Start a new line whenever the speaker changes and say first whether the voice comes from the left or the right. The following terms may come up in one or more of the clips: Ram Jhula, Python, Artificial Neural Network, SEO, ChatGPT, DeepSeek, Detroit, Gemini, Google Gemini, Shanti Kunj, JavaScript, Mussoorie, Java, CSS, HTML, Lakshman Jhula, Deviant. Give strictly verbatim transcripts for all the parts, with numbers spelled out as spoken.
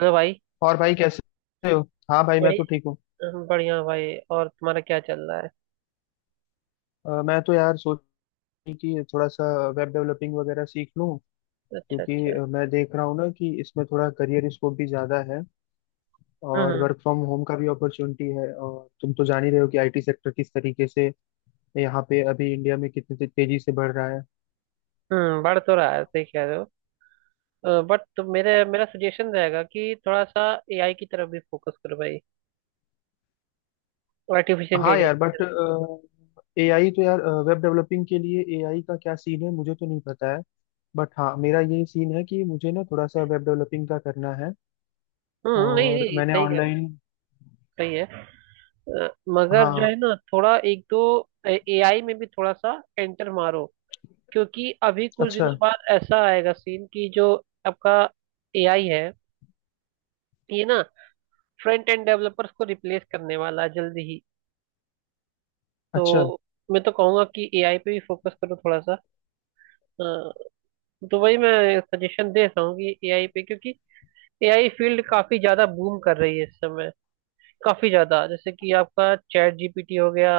right: Hello भाई।
left: और भाई कैसे हो। हाँ भाई, मैं तो ठीक
right: बढ़िया।
left: हूँ।
right: बढ़िया भाई, और तुम्हारा क्या चल रहा है?
left: अ, मैं तो यार सोच रही कि थोड़ा सा वेब डेवलपिंग वगैरह सीख लूँ।
right: अच्छा,
left: क्योंकि
right: अच्छा।
left: मैं देख रहा हूँ ना कि इसमें थोड़ा करियर स्कोप भी ज़्यादा है और
right: हम्म।
left: वर्क फ्रॉम होम का भी अपॉर्चुनिटी है और तुम तो जान ही रहे हो कि आईटी सेक्टर किस तरीके से यहाँ पे अभी इंडिया में कितनी ते- तेजी से बढ़ रहा है।
right: हम्म, बढ़ तो रहा है। सही कह रहे हो, बट तो मेरे मेरा सजेशन रहेगा कि थोड़ा सा ए आई की तरफ भी फोकस करो भाई, आर्टिफिशियल
left: हाँ
right: इंटेलिजेंस
left: यार,
right: की
left: बट
right: तरफ।
left: एआई तो यार वेब डेवलपिंग के लिए एआई का क्या सीन है, मुझे तो नहीं पता है। बट हाँ मेरा ये सीन है कि मुझे ना थोड़ा सा वेब डेवलपिंग का करना है।
right: हम्म। नहीं
left: और
right: नहीं,
left: मैंने
right: सही कह रहे हो।
left: ऑनलाइन।
right: सही है। अ, मगर जो
left: हाँ,
right: है ना, थोड़ा एक दो एआई में भी थोड़ा सा एंटर मारो, क्योंकि अभी कुछ
left: अच्छा
right: दिनों बाद ऐसा आएगा सीन कि जो आपका एआई है ये ना फ्रंट एंड डेवलपर्स को रिप्लेस करने वाला है जल्दी ही। तो
left: अच्छा।
right: मैं तो कहूंगा कि एआई पे भी फोकस करो थोड़ा सा। अ, तो वही मैं सजेशन दे रहा हूँ कि एआई पे, क्योंकि एआई फील्ड काफी ज्यादा बूम कर रही है इस समय, काफी ज्यादा। जैसे कि आपका चैट जी पी टी हो गया,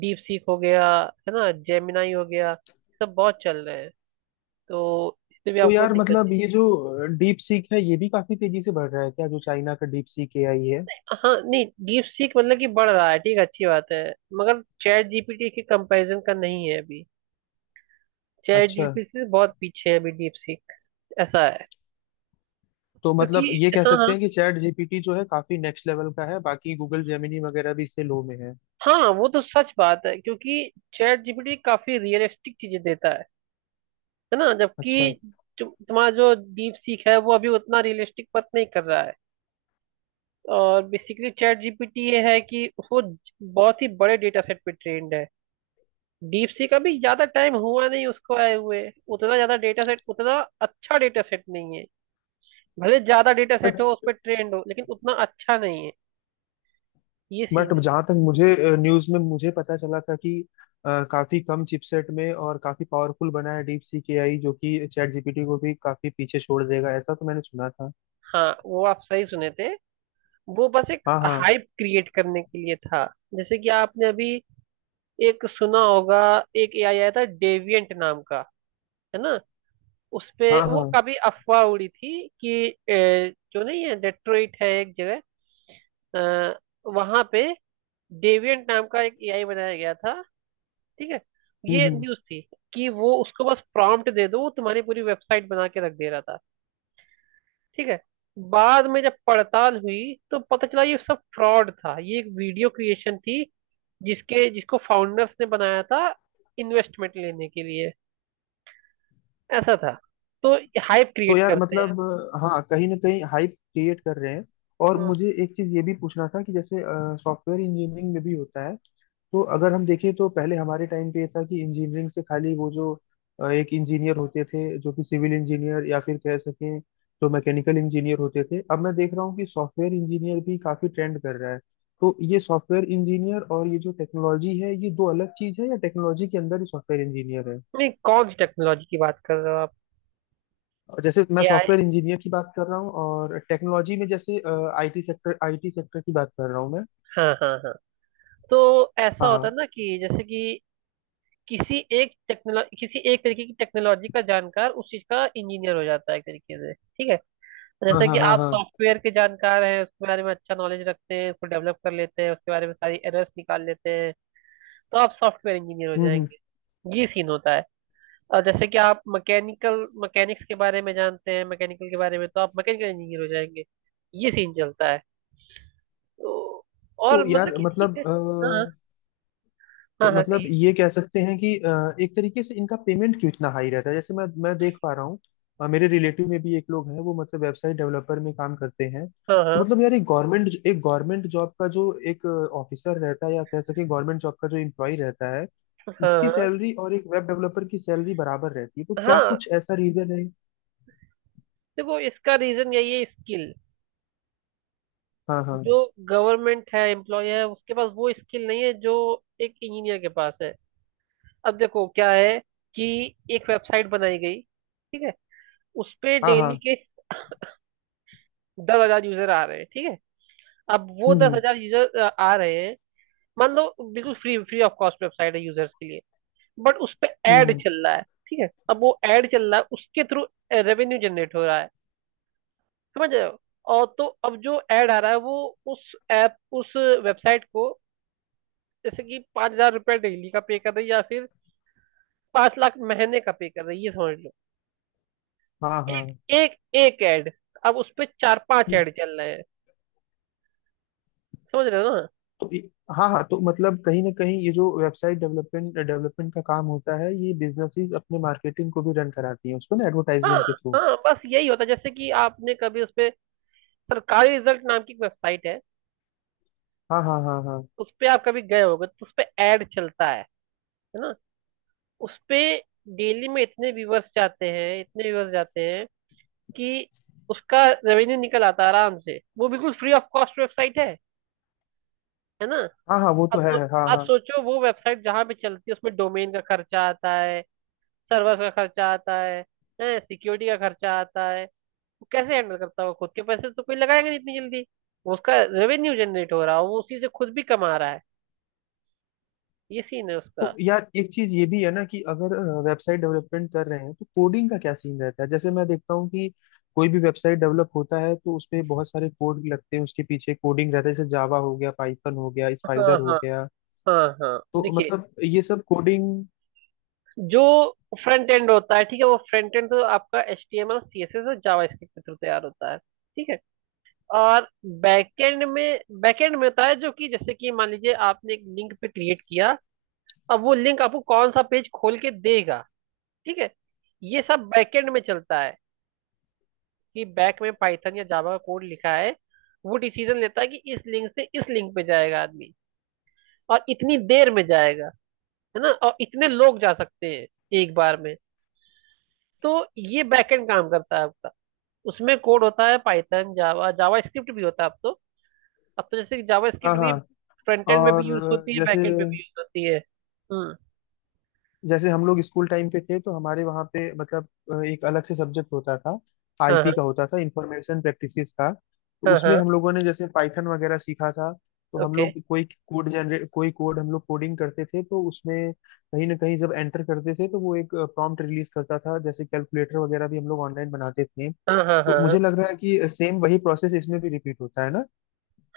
right: डीप सीक हो गया, है ना, जेमिनाई हो गया, सब बहुत चल रहे हैं, तो इससे भी
left: तो
right: आपको
left: यार
right: दिक्कत
left: मतलब
right: चाहिए।
left: ये जो डीप सीक है ये भी काफी तेजी से बढ़ रहा है क्या, जो चाइना का डीप सीक एआई है।
right: हाँ, नहीं, डीप सीक मतलब कि बढ़ रहा है, ठीक है, अच्छी बात है, मगर चैट जीपीटी के कंपैरिजन का नहीं है अभी। चैट
left: अच्छा।
right: जीपीटी से बहुत पीछे है अभी डीप सीक, ऐसा है।
left: तो
right: क्योंकि
left: मतलब ये कह
right: हाँ
left: सकते
right: हाँ,
left: हैं कि चैट जीपीटी जो है काफी नेक्स्ट लेवल का है, बाकी गूगल जेमिनी वगैरह भी इससे लो में है।
right: हाँ वो तो सच बात है, क्योंकि चैट जीपीटी काफी रियलिस्टिक चीजें देता है है ना,
left: अच्छा।
right: जबकि तु, तुम्हारा जो डीप सीख है वो अभी उतना रियलिस्टिक बात नहीं कर रहा है। और बेसिकली चैट जीपीटी ये है कि वो ज- बहुत ही बड़े डेटा सेट पे ट्रेंड है। डीप सीख अभी ज्यादा टाइम हुआ नहीं उसको आए हुए, उतना ज्यादा डेटा सेट, उतना अच्छा डेटा सेट नहीं है। भले ज्यादा डेटा सेट
left: बट
right: हो उस पर ट्रेंड हो, लेकिन उतना अच्छा नहीं है। ये सीन
left: बट
right: है।
left: जहां तक मुझे न्यूज में मुझे पता चला था कि अ, काफी कम चिपसेट में और काफी पावरफुल बना है डीप सीक एआई, जो कि चैट जीपीटी को भी काफी पीछे छोड़ देगा, ऐसा तो मैंने सुना था।
right: हाँ, वो आप सही सुने थे, वो बस एक
left: हाँ हाँ
right: हाइप क्रिएट करने के लिए था। जैसे कि आपने अभी एक सुना होगा, एक एआई आया था डेविएंट नाम का, है ना, उसपे
left: हाँ
right: वो
left: हाँ।
right: कभी अफवाह उड़ी थी कि अ, जो नहीं है, डेट्रॉइट है एक जगह, वहां पे डेविएंट नाम का एक एआई बनाया गया था, ठीक है।
left: हम्म
right: ये
left: हम्म।
right: न्यूज़ थी कि वो उसको बस प्रॉम्प्ट दे दो, वो तुम्हारी पूरी वेबसाइट बना के रख दे रहा था, ठीक है। बाद में जब पड़ताल हुई तो पता चला ये सब फ्रॉड था, ये एक वीडियो क्रिएशन थी, जिसके जिसको फाउंडर्स ने बनाया था इन्वेस्टमेंट लेने के लिए। ऐसा था, तो हाइप
left: तो
right: क्रिएट
left: यार
right: करते हैं।
left: मतलब, हाँ, कहीं ना कहीं हाइप क्रिएट कर रहे हैं। और
right: हम्म।
left: मुझे एक चीज ये भी पूछना था कि जैसे सॉफ्टवेयर इंजीनियरिंग में भी होता है। तो अगर हम देखें तो पहले हमारे टाइम पे ये था कि इंजीनियरिंग से खाली वो जो अ, एक इंजीनियर होते थे जो कि सिविल इंजीनियर या फिर कह सकें जो मैकेनिकल इंजीनियर होते थे। अब मैं देख रहा हूँ कि सॉफ्टवेयर इंजीनियर भी काफी ट्रेंड कर रहा है। तो ये सॉफ्टवेयर इंजीनियर और ये जो टेक्नोलॉजी है, ये दो अलग चीज है या टेक्नोलॉजी के अंदर ही सॉफ्टवेयर इंजीनियर है?
right: नहीं, कौन सी टेक्नोलॉजी की बात कर रहे हो आप?
left: और जैसे मैं
right: एआई?
left: सॉफ्टवेयर इंजीनियर की बात कर रहा हूँ और टेक्नोलॉजी में जैसे आईटी सेक्टर, आईटी सेक्टर की बात कर रहा हूँ मैं।
right: हाँ हाँ हाँ, तो ऐसा होता
left: हाँ
right: है ना, कि जैसे कि किसी एक टेक्नोलॉजी, किसी एक तरीके की टेक्नोलॉजी का जानकार उस चीज का इंजीनियर हो जाता है एक तरीके से, ठीक है।
left: हाँ
right: जैसे कि
left: हाँ हाँ
right: आप
left: हाँ।
right: सॉफ्टवेयर के जानकार हैं, उसके बारे में अच्छा नॉलेज रखते हैं, उसको डेवलप कर लेते हैं, उसके बारे में सारी एरर्स निकाल लेते हैं, तो आप सॉफ्टवेयर इंजीनियर हो
left: हम्म हम्म।
right: जाएंगे। ये सीन होता है। और जैसे कि आप मैकेनिकल मैकेनिक्स के बारे में जानते हैं, मैकेनिकल के बारे में, तो आप मैकेनिकल इंजीनियर हो जाएंगे। ये सीन चलता है। तो
left: तो
right: और मतलब
left: यार
right: कि ठीक
left: मतलब
right: है। हाँ
left: अ,
right: हाँ
left: तो
right: हाँ हाँ,
left: मतलब
right: कहिए।
left: ये कह सकते हैं कि अ, एक तरीके से इनका पेमेंट क्यों इतना हाई रहता है, जैसे मैं मैं देख पा रहा हूँ। अ, मेरे रिलेटिव में भी एक लोग हैं, वो मतलब वेबसाइट डेवलपर में काम करते हैं।
right: हाँ
left: तो
right: हाँ
left: मतलब यार एक गवर्नमेंट एक गवर्नमेंट जॉब का जो एक ऑफिसर रहता है या कह सके गवर्नमेंट जॉब का जो एम्प्लॉय रहता है, उसकी
right: हाँ
left: सैलरी और एक वेब डेवलपर की सैलरी बराबर रहती है, तो
right: हाँ
left: क्या
right: हाँ।
left: कुछ ऐसा रीजन है?
right: देखो, इसका रीजन यही है, स्किल।
left: हाँ हाँ
right: जो गवर्नमेंट है, एम्प्लॉय है, उसके पास वो स्किल नहीं है जो एक इंजीनियर के पास है। अब देखो क्या है, कि एक वेबसाइट बनाई गई, ठीक है, उस पे
left: हाँ
right: डेली
left: हाँ।
right: के दस हज़ार यूजर आ रहे हैं, ठीक है। अब वो
left: हम्म
right: दस
left: हम्म
right: हजार यूजर आ रहे हैं, मान लो, बिल्कुल free free off cost website है यूजर्स के लिए, बट उस पे
left: हम्म,
right: एड
left: हम्म,
right: चल रहा है, ठीक है। अब वो एड चल रहा है, उसके थ्रू रेवेन्यू जनरेट हो रहा है, समझ रहे हो, और तो अब जो एड आ रहा है, वो उस ऐप उस वेबसाइट को जैसे कि पाँच हज़ार रुपये डेली का पे कर रही है, या फिर पाँच लाख महीने का पे कर रही है, ये समझ लो,
left: हाँ
right: एक
left: हाँ।
right: एक एक ऐड। अब उस पे चार पांच
left: हम्म,
right: ऐड चल रहे हैं, समझ रहे हो ना?
left: तो ये- हाँ हाँ, तो मतलब कहीं ना कहीं ये जो वेबसाइट डेवलपमेंट डेवलपमेंट का काम होता है, ये बिजनेसेस अपने मार्केटिंग को भी रन कराती हैं उसको ना,
right: हाँ
left: एडवर्टाइजमेंट के थ्रू।
right: हाँ, बस यही होता है। जैसे कि आपने कभी उस पे, सरकारी रिजल्ट नाम की वेबसाइट है,
left: हाँ हाँ हाँ हाँ।
right: उस पे आप कभी गए होगे, तो उस पे ऐड चलता है है ना, उस पे डेली में इतने व्यूवर्स जाते हैं, इतने व्यूवर्स जाते हैं, कि उसका रेवेन्यू निकल आता है आराम से। वो बिल्कुल फ्री ऑफ कॉस्ट वेबसाइट है है ना।
left: हाँ हाँ वो तो
right: आप
left: है,
right: सो,
left: हाँ
right: आप
left: हाँ।
right: सोचो, वो वेबसाइट जहाँ पे चलती है उसमें डोमेन का खर्चा आता है, सर्वर का खर्चा आता है, सिक्योरिटी का खर्चा आता है। वो कैसे हैंडल करता होगा? खुद के पैसे तो कोई लगाएगा नहीं इतनी जल्दी। वो उसका रेवेन्यू जनरेट हो रहा है, वो उसी से खुद भी कमा रहा है। ये सीन है उसका।
left: तो यार एक चीज ये भी है ना कि अगर वेबसाइट डेवलपमेंट कर रहे हैं तो कोडिंग का क्या सीन रहता है, जैसे मैं देखता हूँ कि कोई भी वेबसाइट डेवलप होता है तो उसपे बहुत सारे कोड लगते हैं, उसके पीछे कोडिंग रहता है, जैसे जावा हो गया, पाइथन हो गया,
right: हाँ
left: स्पाइडर हो
right: हाँ
left: गया।
right: हाँ हाँ,
left: तो
right: देखिए,
left: मतलब ये सब कोडिंग।
right: जो फ्रंट एंड होता है, ठीक है, वो फ्रंट एंड तो आपका H T M L, C S S और जावा स्क्रिप्ट के थ्रू तैयार होता है, ठीक है। और बैकएंड में बैकएंड में होता है, जो कि जैसे कि मान लीजिए आपने एक लिंक पे क्रिएट किया, अब वो लिंक आपको कौन सा पेज खोल के देगा, ठीक है, ये सब बैकएंड में चलता है, कि बैक में पाइथन या जावा का कोड लिखा है, वो डिसीजन लेता है कि इस लिंक से इस लिंक पे जाएगा आदमी, और इतनी देर में जाएगा, है ना, और इतने लोग जा सकते हैं एक बार में। तो ये बैकएंड काम करता है आपका, उसमें कोड होता है पाइथन, जावा, जावा स्क्रिप्ट भी होता है, अब तो अब तो जैसे जावा
left: हाँ
right: स्क्रिप्ट भी
left: हाँ।
right: फ्रंट एंड में भी यूज
left: और
right: होती है,
left: जैसे
right: बैक एंड में भी यूज होती है। हम्म,
left: जैसे हम लोग स्कूल टाइम पे थे तो हमारे वहाँ पे मतलब अ, एक अलग से सब्जेक्ट होता था,
right: हाँ हाँ
left: आईपी का होता था, इंफॉर्मेशन प्रैक्टिसेस का। तो
right: हाँ
left: उसमें
right: हाँ,
left: हम लोगों ने जैसे पाइथन वगैरह सीखा था। तो हम
right: ओके,
left: लोग कोई कोड जनरेट कोई कोड हम लोग कोडिंग करते थे, तो उसमें कहीं ना कहीं जब एंटर करते थे तो वो एक प्रॉम्प्ट रिलीज करता था, जैसे कैलकुलेटर वगैरह भी हम लोग ऑनलाइन बनाते थे।
right: हाँ हाँ हाँ
left: तो
right: हाँ।
left: मुझे लग रहा है कि सेम वही प्रोसेस इसमें भी रिपीट होता है ना।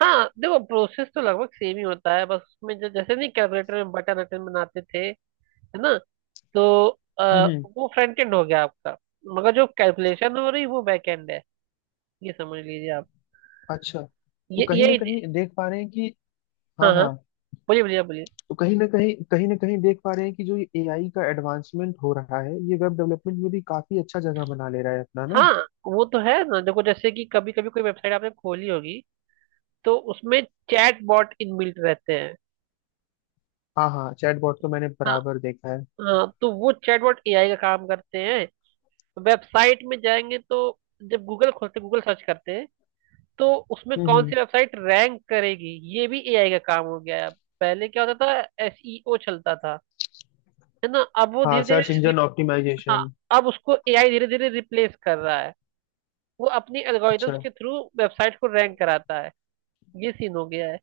right: हाँ देखो, प्रोसेस तो लगभग सेम ही होता है, बस उसमें जो जैसे, नहीं, कैलकुलेटर में बटन अटन बनाते थे, है ना, तो
left: हम्म
right: आ,
left: हम्म।
right: वो फ्रंट एंड हो गया आपका, मगर जो कैलकुलेशन हो रही वो बैक एंड है, ये समझ लीजिए आप।
left: अच्छा, तो
right: ये
left: कहीं ना
right: ये
left: कहीं देख पा रहे हैं कि। हाँ
right: हाँ हाँ,
left: हाँ।
right: बोलिए बोलिए, आप बोलिए।
left: तो कहीं ना कहीं कहीं ना कहीं देख पा रहे हैं कि जो ये एआई का एडवांसमेंट हो रहा है, ये वेब डेवलपमेंट में भी काफी अच्छा जगह बना ले रहा है अपना ना।
right: हाँ, वो तो है ना, देखो, जैसे कि कभी कभी कोई वेबसाइट आपने खोली होगी तो उसमें चैट बॉट इनबिल्ट रहते हैं।
left: हाँ हाँ, चैटबॉट तो मैंने
right: हाँ
left: बराबर देखा है।
right: हाँ, तो वो चैट बॉट एआई का काम करते हैं। वेबसाइट में जाएंगे तो, जब गूगल खोलते, गूगल सर्च करते हैं, तो उसमें
left: हम्म
right: कौन
left: हम्म।
right: सी वेबसाइट रैंक करेगी, ये भी एआई का काम हो गया है अब। पहले क्या होता था, एस ई ओ चलता था, है ना, अब वो
left: हाँ,
right: धीरे
left: सर्च
right: धीरे,
left: इंजन
right: हाँ,
left: ऑप्टिमाइजेशन।
right: अब उसको एआई धीरे धीरे रिप्लेस कर रहा है। वो अपनी
left: अच्छा।
right: एल्गोरिदम्स के थ्रू वेबसाइट को रैंक कराता है, ये सीन हो गया है।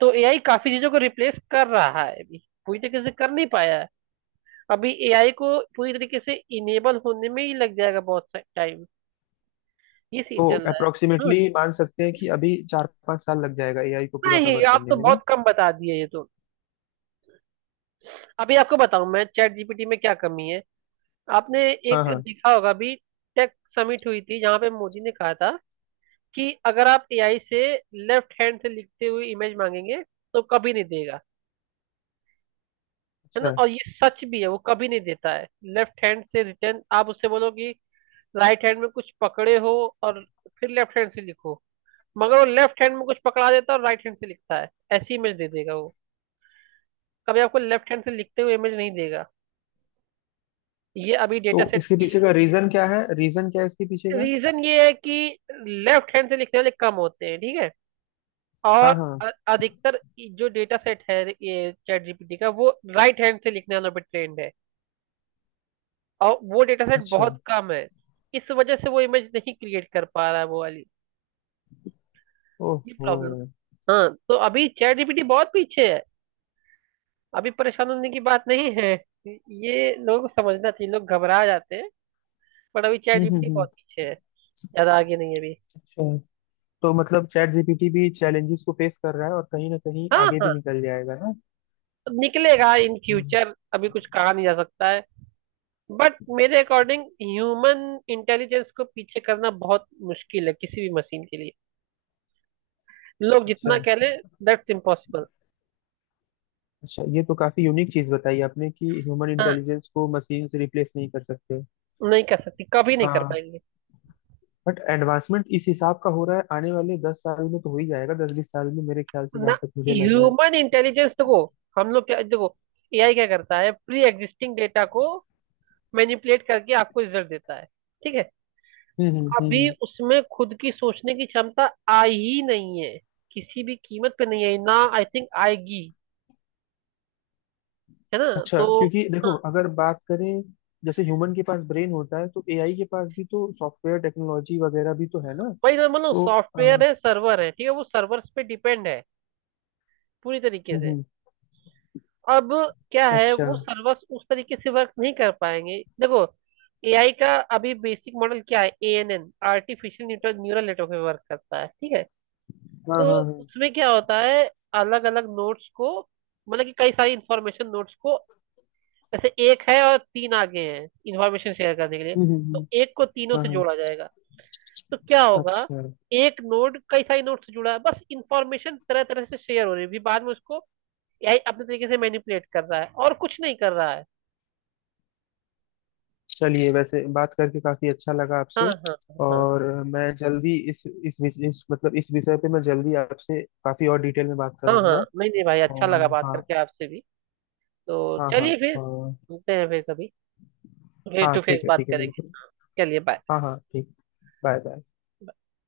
right: तो एआई काफी चीजों को रिप्लेस कर रहा है अभी, पूरी तरीके से कर नहीं पाया है। अभी एआई को पूरी तरीके से इनेबल होने में ही लग जाएगा बहुत टाइम, ये
left: तो
right: सीन चल रहा है। हाँ,
left: अप्रोक्सीमेटली मान सकते हैं कि अभी चार पांच साल लग जाएगा एआई को पूरा
right: नहीं
left: कवर
right: आप
left: करने
right: तो
left: में ना।
right: बहुत कम बता दिए, ये तो अभी आपको बताऊं मैं चैट जीपीटी में क्या कमी है। आपने
left: हाँ
right: एक
left: हाँ।
right: देखा होगा अभी, टेक समिट हुई थी जहां पे मोदी ने कहा था कि अगर आप एआई से लेफ्ट हैंड से लिखते हुए इमेज मांगेंगे, तो कभी नहीं देगा, है ना,
left: अच्छा।
right: और ये सच भी है, वो कभी नहीं देता है लेफ्ट हैंड से रिटर्न। आप उससे बोलो कि राइट हैंड में कुछ पकड़े हो और फिर लेफ्ट हैंड से लिखो, मगर वो लेफ्ट हैंड में कुछ पकड़ा देता है और राइट हैंड से लिखता है, ऐसी इमेज दे देगा वो, कभी आपको लेफ्ट हैंड से लिखते हुए इमेज नहीं देगा। ये अभी
left: तो
right: डेटा सेट
left: इसके
right: की,
left: पीछे का रीजन क्या है रीजन क्या है इसके पीछे का?
right: रीजन ये है कि लेफ्ट हैंड से लिखने वाले कम होते हैं, ठीक है,
left: हाँ
right: और
left: हाँ।
right: अ- अधिकतर जो डेटा सेट है ये चैट जीपीटी का, वो राइट हैंड से लिखने वालों पर ट्रेंड है, और वो डेटा सेट
left: अच्छा।
right: बहुत कम है। इस वजह से वो इमेज नहीं क्रिएट कर पा रहा है, वो वाली। ये
left: ओहो।
right: प्रॉब्लम। हाँ तो अभी चैट जीपीटी बहुत पीछे है, अभी परेशान होने की बात नहीं है, ये लोग समझना चाहिए, लोग घबरा जाते हैं, बट अभी चैट
left: हम्म हम्म
right: जीपीटी
left: हम्म।
right: बहुत पीछे है, ज्यादा आगे नहीं है अभी।
left: अच्छा, तो मतलब चैट जीपीटी भी चैलेंजेस को फेस कर रहा है और कहीं ना कहीं
right: हाँ
left: आगे भी
right: हाँ,
left: निकल जाएगा ना।
right: तो निकलेगा इन
left: हम्म।
right: फ्यूचर, अभी कुछ कहा नहीं जा सकता है, बट मेरे अकॉर्डिंग ह्यूमन इंटेलिजेंस को पीछे करना बहुत मुश्किल है किसी भी मशीन के लिए, लोग
left: अच्छा।
right: जितना कह ले। That's impossible.
left: अच्छा, ये तो काफी यूनिक चीज बताई आपने कि ह्यूमन
right: हाँ,
left: इंटेलिजेंस को मशीन से रिप्लेस नहीं कर सकते।
right: नहीं कर सकती, कभी नहीं कर
left: हाँ।
right: पाएंगे
left: बट एडवांसमेंट इस हिसाब का हो रहा है, आने वाले दस साल में तो हो ही जाएगा, दस बीस साल में मेरे ख्याल से,
right: ना
left: जहां तक मुझे लग रहा है।
right: ह्यूमन इंटेलिजेंस को। हम लोग क्या, देखो एआई क्या करता है, प्री एग्जिस्टिंग डेटा को मैनिपुलेट करके आपको रिजल्ट देता है, ठीक है।
left: हम्म हम्म हम्म
right: अभी
left: हम्म।
right: उसमें खुद की सोचने की क्षमता आई ही नहीं है, किसी भी कीमत पे नहीं आई, ना आई थिंक आएगी, है ना,
left: अच्छा,
right: तो।
left: क्योंकि देखो अगर बात करें जैसे ह्यूमन के पास ब्रेन होता है तो एआई के पास भी तो सॉफ्टवेयर टेक्नोलॉजी वगैरह भी तो है ना?
right: भाई तो मतलब,
left: तो अ,
right: सॉफ्टवेयर
left: हम्म
right: है, सर्वर है, ठीक है, वो सर्वर्स पे डिपेंड है पूरी तरीके से।
left: हम्म,
right: अब क्या है,
left: अच्छा।
right: वो सर्वर्स उस तरीके से वर्क नहीं कर पाएंगे। देखो, एआई का अभी बेसिक मॉडल क्या है, A N N, artificial Newton neural network में वर्क करता है, ठीक है।
left: हाँ हाँ
right: तो
left: हाँ, हम्म
right: उसमें क्या होता है, अलग अलग नोट्स को, मतलब कि कई सारी इंफॉर्मेशन नोट्स को, जैसे एक है और तीन आगे हैं इंफॉर्मेशन शेयर करने के लिए,
left: हम्म
right: तो
left: हम्म।
right: एक को तीनों
left: हाँ
right: से
left: हाँ,
right: जोड़ा जाएगा, तो क्या होगा,
left: अच्छा।
right: एक नोड कई सारे नोड से जुड़ा है, बस इंफॉर्मेशन तरह तरह से शेयर हो रही है, भी बाद में उसको एआई अपने तरीके से मैनिपुलेट कर रहा है, और कुछ नहीं कर रहा है।
left: चलिए, वैसे बात करके काफी अच्छा लगा
right: हाँ
left: आपसे।
right: हाँ हाँ हाँ,
left: और मैं जल्दी इस इस विष- इस मतलब इस विषय पे मैं जल्दी आपसे काफी और डिटेल में बात
right: हाँ हाँ,
left: करूंगा।
right: नहीं नहीं भाई, अच्छा लगा
left: और
right: बात
left: हाँ।
right: करके आपसे भी। तो
left: हाँ हाँ
right: चलिए फिर,
left: और।
right: मिलते हैं फिर कभी, फेस
left: हाँ
right: टू फेस
left: ठीक है
right: बात
left: ठीक है
right: करेंगे।
left: बिल्कुल।
right: चलिए बाय।
left: हाँ हाँ ठीक। Bye bye.